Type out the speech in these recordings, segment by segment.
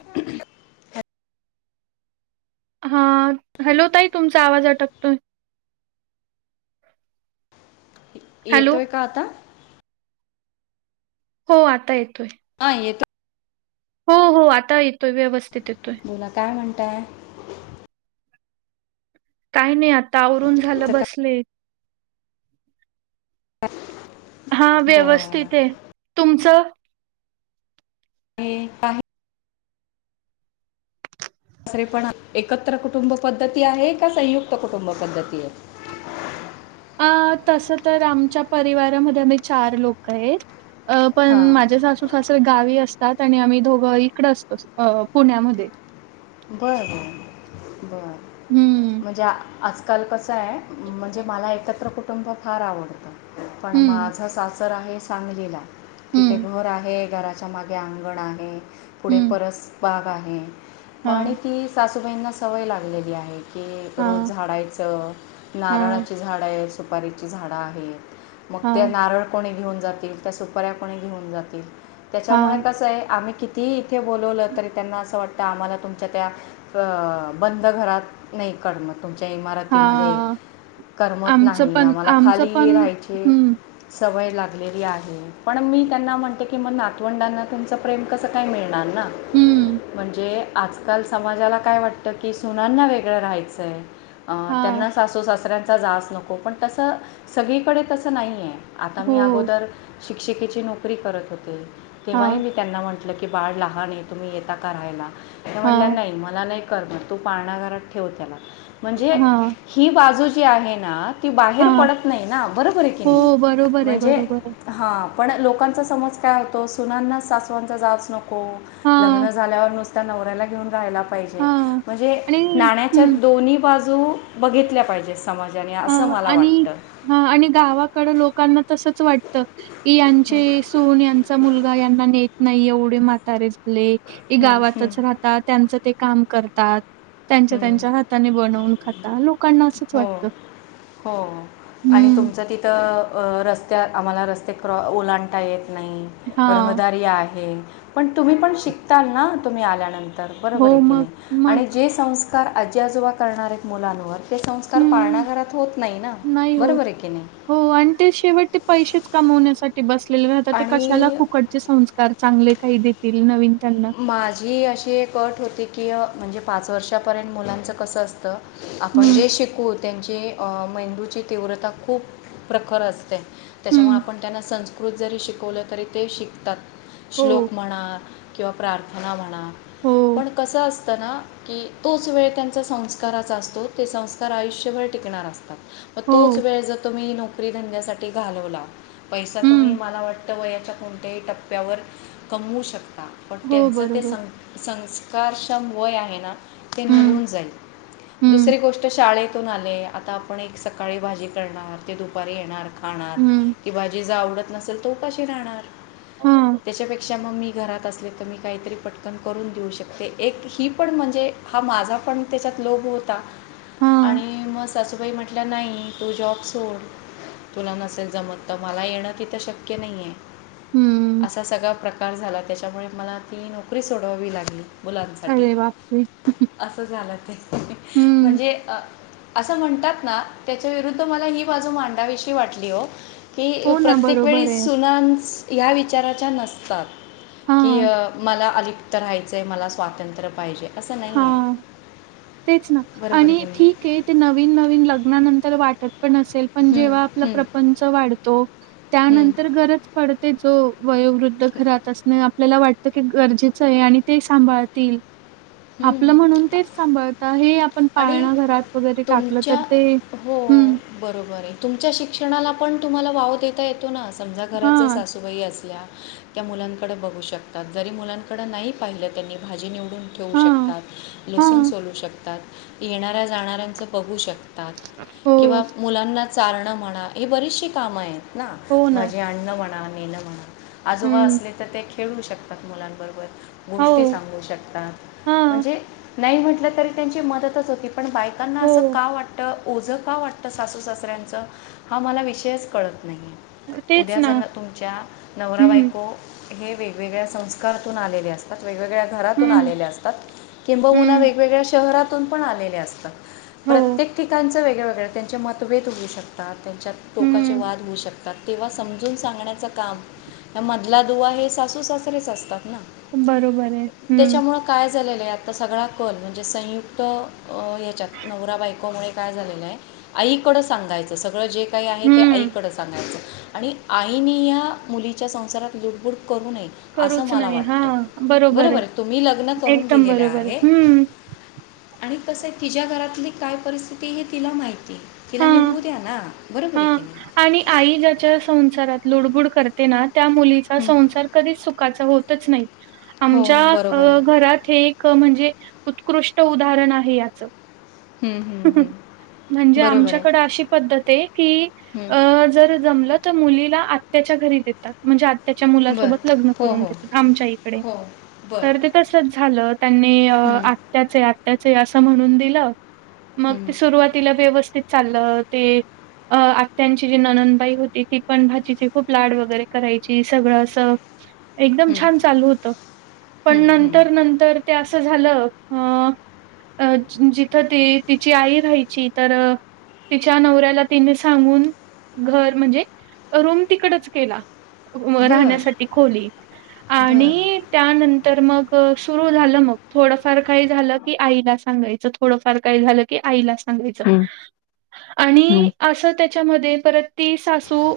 Hello हा hello ताई तुमचा आवाज अटकतोय. हॅलो? येतोय का आता? हो आता येतोय. हा येतोय. हो हो आता येतोय व्यवस्थित. येतोय. बोला काय म्हणताय? काही नाही आता आवरून झालं चं काय बसले. [inaudible] हा बरं व्यवस्थित आहे तुमचं. मी आहे. दुसरे पण एकत्र कुटुंब पद्धती आहे, का संयुक्त कुटुंब पद्धती आहे. [inaudible] तस तर आमच्या परिवारामध्ये आम्ही चार लोक आहे. अ पण हां माझ्या सासू सासरे गावी असत तात आणि आम्ही दोघं इकड असतो अ पुण्यामध्ये बरं बरं बरं हं, म्हणजे आ आज कल्पच आहे, म्हणजे मला एकत्र कुटुंब फार आवडतं पण हं, माझं सास तर आम्ही सांगलीला तिथे हं, घर आहे, घराच्या मागे अंगण आहे. पुढे हं. परस बाग आहे, हां, आणि ती सासूबाईंना सवय लागलेली आहे. की रोज हां, झाडायचं हां, नारळाची झाडं आहेत, सुपारीची झाडं आहेत. मग त्या हां, नारळ कोणी घेऊन जातील त्या सुपाऱ्या कोणी घेऊन जातील. त्याच्यामुळे हां, कसं आहे, आम्ही कितीही इथे बोलवलं तरी त्यांना असं वाटतं आम्हाला तुमच्या त्या बंद घरात नाही करमत तुमच्या इमारतीमध्ये. हां. करमत आमचं नाही पण आम्हाला आमचं खाली पण राहायची हं, सवय. लागलेली आहे, पण मी त्यांना म्हणते की म नातवंडांना तुमचं प्रेम कसं काय मिळ नार ना हं. म्हणजे. आजकाल समाजाला काय वाटतं की, सुनांना वेगळं राहायचंय. हां. त्यांना सासू सासऱ्यांचा जास नको पण तसं सगळीकडे तसं नाही आहे. आता मी हो. अगोदर शिक्षिकेची नोकरी करत होते, तेव्हाही हां, मी त्यांना म्हणत म्हटल की बाळ लहान आहे, तुम्ही येता का राहायला म्हटल्या हां, नाही मला नाही. करणार तू पाळणा घरात ठेव त्याला म्हणजे हां, ही बाजू जी आहे ना. ती बाहेर हां. पडत नाही ना बरोंबर आहे की, नाही हो, बरोबर आहे, म्हणजे बरोबर आहे. हां पण लोकांचा समज काय होतो, सुनांना सासवांचा जाच नको हां, लग्न झाल्यावर नुसतं नवऱ्याला घेऊन राहायला पाहिजे हां. म्हणजे आणि नाण्याच्या हं, दोन्ही बाजू. जू बघितल्या पाहिजे. समाजाने ह असं मला आणि वाटतं ह आणि गावाकड लोकांना तस. असच वाटत की, हं, यांची सून यांचा मुलगा यांना नेत नाही एवढे म्हातारे झाले ते हं, हं, गावातच राहतात त्यांच ते काम करतात. त्यांच्या हं, त्यांच्या हाताने बनवून खाता लोकांना असंच वाटतं. हो हो आणि हं. तुमच तिथ रस्त्या आम्हाला रस् ते क्रॉ ओलांडता येत नाही हां. रहदारी आहे. पण तुम्ही पण शिकताल ना तुम्ही आल्यानंतर बरोबर हो, आहे की मग नाही मग. आणि जे संस्कार आजी आजोबा करणार आहेत मुलांवर. संस्कार हं. पाळणाघरात होत नाही ना नाही होत. बरोबर आहे की, नाही. हो आणि ते शेवट ते पैसेच कमवण्यासाठी बसलेले आता ते कशाला आणि फुकटचे संस्कार चांगले काही देतील नवीन. त्यांना. माझी अशी एक अट होती की म्हणजे पाच वर्षापर्यंत मुलांचं कसं असतं आपण हं, जे शिकू त्यांची मेंदूची तीव्रता खूप प्रखर असते ते त्याच्यामुळ हं. आपण त्यांना संस्कृत जरी शिकवलं तरी ते शिकतात हो, श्लोक म्हणा किंवा प्रार्थना म्हणा हो, पण कसं असतना की तोच वेळ त्यांचा संस्काराचा असतो ते संस्कार आयुष्यभर टिकणार असतो तोच हो. वेळ जर तुम्ही नोकरी धंद्यासाठी घालवला पैसा तुम्ही हं. मला वाटतं वयाच्या कोणत्याही टप्प्यावर कमवू शकता ता पण हो, त्यांचं ते बरोबर. सं संस्कारक्षम वय आहे ना ते हं, निघून जाईल हं, दुसरी गोष्ट शाळेतून आले आता आपण एक सकाळी भाजी करणार ते दुपारी येणार खाणार हं. ती भाजी जा आवडत नसेल तो उपाशी राहणार हां, त्याच्यापेक्षा मग मी घरात तर मी काहीतरी पटकन करून देऊ शकते एक ही पण म्हणजे हा माझा पण त्याच्यात लोक होता हां. आणि मग सासूबाई म्हटलं नाही तो जॉब सोड तुला नसेल जमत तर मला येणं तिथं शक्य नाहीये हं. असा सगळा प्रकार झाला त्याच्यामुळे मला ती नोकरी सोडवावी लागली मुलांसाठी अरे बापरे! असं झालं ते हं. म्हणजे असं म्हणतात ना त्याच्या विरुद्ध मला ही बाजू मांडावीशी वाटली हो की हो ना, प्रत्येक वेळी बरोबर आहे. सुनान्स ह्या विचाराच्या नसतात की हां, मला अलिप्त राहायचंय मला स्वातंत्र्य पाहिजे असं नाही आहे हां. तेच ना बरोबर आणि की नाही ठीक आहे ते नवीन नवीन लग्नानंतर वाटत पण असेल पण हं, जेव्हा आपला हं, प्रपंच वाढतो हं, त्यानंतर गरज पडते जो वयोवृद्ध घरात असण आपल्याला वाटतं की गरजेचं आहे आणि ते सांभाळतील हं. आपलं म्हणून तेच सांभाळत हे आपण आणि पाळणा घरात वगैरे टाकलं तर तुमच्या ते हो बरोबर आहे तुमच्या शिक्षणाला पण तुम्हाला वाव देता येत तो ना समजा घरात जर हां, सासूबाई असल्या त्या मुलांकडे बघू शकतात जरी मुलांकड नाही पाहिलं त्यांनी भाजी निवडून ठेवू हां, शकतात लसून हां. सोलू शकतात येणाऱ्या जाणाऱ्यांचं बघू शकतात हो, किंवा मुलांना चारणं म्हणा हे बरीचशी कामं आहेत ना हो ना. माझी अणण म्हणा मेनं म्हणा आजोबा हं, असले तर ते खेळू शकतात मुलांबरोबर गोष्टी हो, सांगू शकतात हां, म्हणजे नाही म्हटलं तरी त्यांची मदतच होती पण बायकांना असं हो. का वाटतं ओझं का वाटतं सासू सासऱ्यांचं हा मला विषयच कळत नाही आहे तेच उद्या ना. जना तुमच्या नवरा हं, बायको हे वेगवेगळ्या संस्कारातून आलेले असतात वेगवेगळ्या घरातून हं, आलेले असतात किंबहुना हं. वेगवेगळ्या शहरातून पण आले असतात हो, प्रत्येक ठिक त्यांं वेगळवेगळे्या त्यांचे मतभेद होऊ शकात त्यांच्यात टोकाचे हं. वाद होऊ शकतात तेव्हा समजून सांगण्याचं काम मधला दुवा हे सासू सासरेच असतात ना बरोबर आहे हम्म झाले आ सगळा कल म्हणजे संयुक्त याच्यात नवरा बायकोमुळे काय झालेलं आहे आईकडं सांगायचं सगळं जे काही आहे ते हं, आईकडं सांगायचं आणि आईनी या मुलीच्या संसारात लुडबुड करू नये असं करूच मला नाही. वाटतं हां, बरोबर आहे तुम्ही लग्न करून एकदम दिलेलं बरोबर आहे हम्म आणि कसं तिच्या घरातली काय परिस्थिती हे तिला माहिती आहे तिला ह निभू द्या ना बरोबर हा आहे की नाही आणि आई ज्याच्या संसारात लुडबुड करते ना त्या मुलीचा हं. संसार कधी सुखाचा होतच नाही हो हो बरोबर आमच्या आहे घरात हे एक म्हणजे उत्कृष्ट उदाहरण आहे याचं हम्म हम्म हम् म्हणजे आमच्याकड अशी पद्धत आहे की हं. अ जर जमलं तर मुलीला त्याच्या घरी देतात म्हणजे आत्याच्या बरं मुलासोबत लग्न हो करून हो देतात आमच्या इकडे. हो तर बरं ते तसचं झालं त्यांनी हं, आत्याचे आ त्याचे असं म्हणून दिलं मग हं, ते सुरुवातीला व्यवस्थित चाललं ते अ आत्यांची जी ननदबाई होती ती पण भाजीची खूप लाड वगैरे करायची सगळं असं एकदम हं, छान चालू होत पण हं, हं. नंतर-नंतर ते असं झालं अ अ जिथं ते तिची आई राहायची तर तिच्या नवऱ्याला तिने सांगून घर म्हणजे रूम तिकडच केला. व बरं, राहण्यासाठी खोली बरं. आणि त्यानंतर मग सुरू झालं मग थोडंफार काही झालं की आईला सांगायचं थोडंफार काही झालं की आईला सांगायचा हं, हं. आणि असं त्याच्यामध्ये परत ती सासू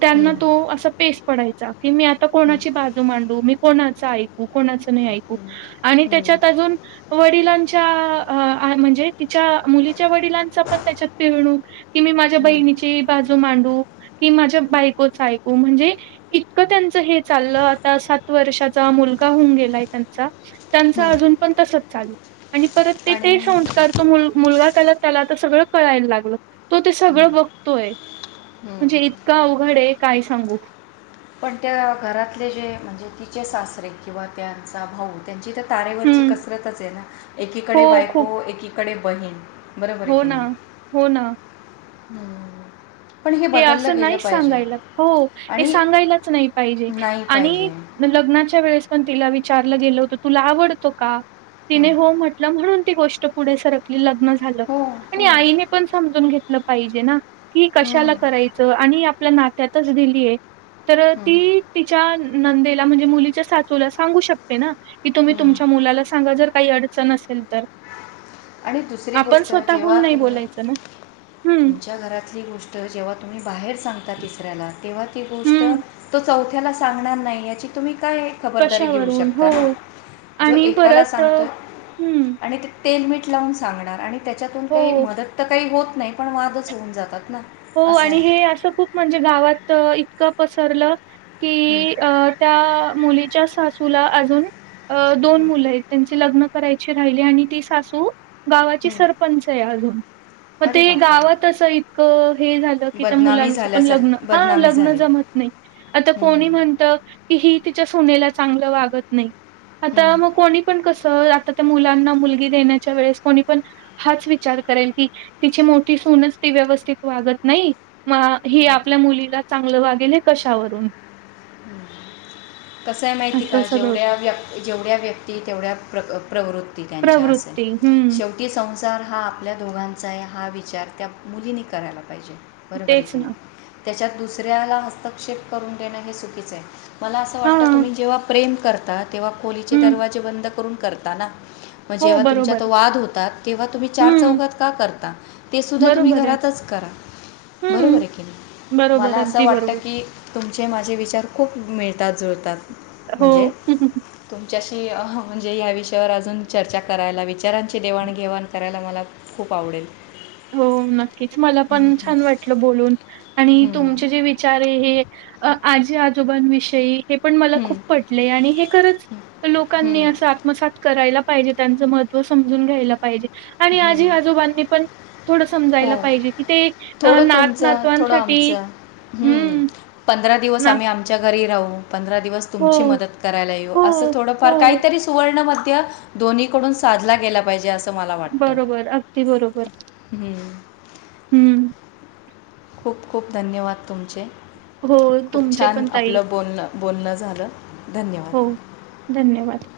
त्यांना हं, तो असा पेस पडायचा की मी आता हं, कोणाची बाजू मांडू मी कोणाचा ऐकू, कोणाचा नाही ऐकू हं, आणि हं, त्याच्यात अजून वडिलांच्या आ म्हणजे तिच्या मुलीच्या वडिलांचा पण त्याच्यात पिरणूक की मी माझ्या हं, बहिणीची बाजू मांडू की माझ्या बायकोच ऐकू म्हणजे इतकं त्यांच हे चाललं आता सात वर्षाचा मुलगा होऊन गेलाय त्यांचा त्यांचा हं. अजून पण तसचं चालू आणि परत ते आणि ते संस्कार तो मूल मुलगा त्याला त्याला आता सगळं कळायला लागलं तो ते हं, सगळं बघतोय म्हणजे हं. इतका अवघड आहे काय सांगू. पण त्या घरातले जे म्हणजे तिचे सासरे किंवा त्यांचा भाऊ त्यांची तर तारेवरची हम्म. कसरतच आहे ना हो एकीकडे खूप बायको एकीकडे बहीण. हो ना हो ना. हम्म. हे असं नाही सांगायला को हे आणि सांगायलाच नाही नाही पाहिजे. लग्नाच्या वेळेस पण तला विचारलं गेलो होतं तुला आवडत का तिने हं. हो मम्हटलं म्हणून ती गोष्ट पुढे सरकली लग्न झालं हो, आणि हो. आईने पण समजून घेतलं पाहिजे ना की हं, कशाला करायचा आणि आपल्या नात्यातच दिलीय तर हं, ती तिच्या नंदेला म्हणजे मुलीच्या साचूला सांगू शकते ना की तुम्ही हं. तुमच्या मुलाला सांगा जर काही अड चन असेल तर आणि दुसरी आपण गोष्ट जेव्हा स्वतःहून नाही तुम्ही बोलायचं ना हम्म तुमच्या घरातली गोष् ट जेव्हा तुम्ही बाहेर सांगता तिसरयाला तेव्हा ती गोष्ट हम्म तो चौ थ्याला सांगणार नाही याची तुम्ही काय खबरदारी घेऊ कशावरून शकता ना हो जो आणि एकाला परत अ, सांगतोय हं. आणि ते तेल, मीठ लावून सांगणार आणि त्याच्यातून काही हो, मदत तर काही होत नाही पण वादच होऊन जातात. ना हो असं आणि आहे हे असं खूप म्हणजे गावात इतकं पसरलं हं, कि अ त्या मुलीच्या सासूला अजून दोन हं, मुलं आहेत त्यां चे लग्न करायच राहिली आणि ती सासू गावाची हं. सरपंच आहे अजून म अरे ते गावात बापरे असं इतकं हे झालं की त्या बदनामी मुलांचे पण लग्न झाल्यासारखी हा बदनामी लग्न झाली जमत नाही. आता हं, कोणी हं, म्हणत की ही तिच्या सू नेला चांगला वागत नाही आता हं. मग कोणी पण कसं आता मुलांना मुलगी देण्याच्या वेळेस कोणी पण हाच विचार करेल की तिची मोठी सूनच ती व्यवस्थित वागत नाही म ही आपल्या मुलीला चांगलं वागेल कशावरून. हम्म. कसं आहे माहिती असं का सगळं जेवढ्या होतं. व्य जेवढ्या व्यक्ती तेवढ्या प्रक प्रवृत ती त्यांच्या असेल, प्रवृत्ती हं, शेवटी सं संसार हा आपल्या दोघांचा आहे हा विचार त्या मुलीनी करायला पाहिजे. बरोबर आहे तेच की ना. नाही त्याच्यात दुसऱ्याला हस्तक्षेप करून देणं हे चुकीच आहे. मला असं वाटतं हां, तुम्ही जेव्हा प्रेम करता तेव्हा खोलीचे हं. दरवाजे बंद करून करता ना म हो, जेव्हा बरोबर. तुमच्यात वाद होतात, तेव्हा तुम्ही चार हं, चौघात का करता? ते सुद्धा तुम्ही बरोबर आहे. घरातच च करा, बरोबर हं, ये की नै, मला बरोबर. असं अगदी वाटतं बरोबर. की तुमचे माझे विचार खूप मिळतात जुळतात म्हणजे, हो. तुमच्याशी की म्हणजे हया विषयावर अजून चर्चा करायला, विचारांची देवाणघेवाण करायला ला मला खूप आवडेल. हो नक्कीच, मला हम्म, पण हम्म, छान वाटलं बोलून, आणि तुमचे हम्म, जे विचार ये हे अ आजी आजोबां विषयी हे पण मला खूप पटलेय आणि हे खरंच लोकांनी हम्म, असं आत्मसात करायला पाहिजे. त्यांचं महत्त्व समजून घ्यायला पाहिजे. आणि हम्म. आजी आजोबांनी पण थोडं हो समजायला पाहिजे, की ते अ, थोडं तुमचं, थोडं नात-नातवांसाठी आमचं हम्म, हं, पंधरा दिवस ना आम्ही आमच्या घरी राहू पं दिवस हो, तुमची मदत करायला येऊ, हो, असं थोडफार हो. काहीतरी सुवर्णमध् ध्य दोन्हीकडून साधला गेला पाहिजे असं मला वाटतं बरोबर, अगदी बरोबर. हम्म. हूं खूप खूप धन्यवाद तुमचे, हो, खूप तुमचे छान पण ताई. आपलं बोलणं, बोलणं झालं. धन्यवाद हो धन्यवाद.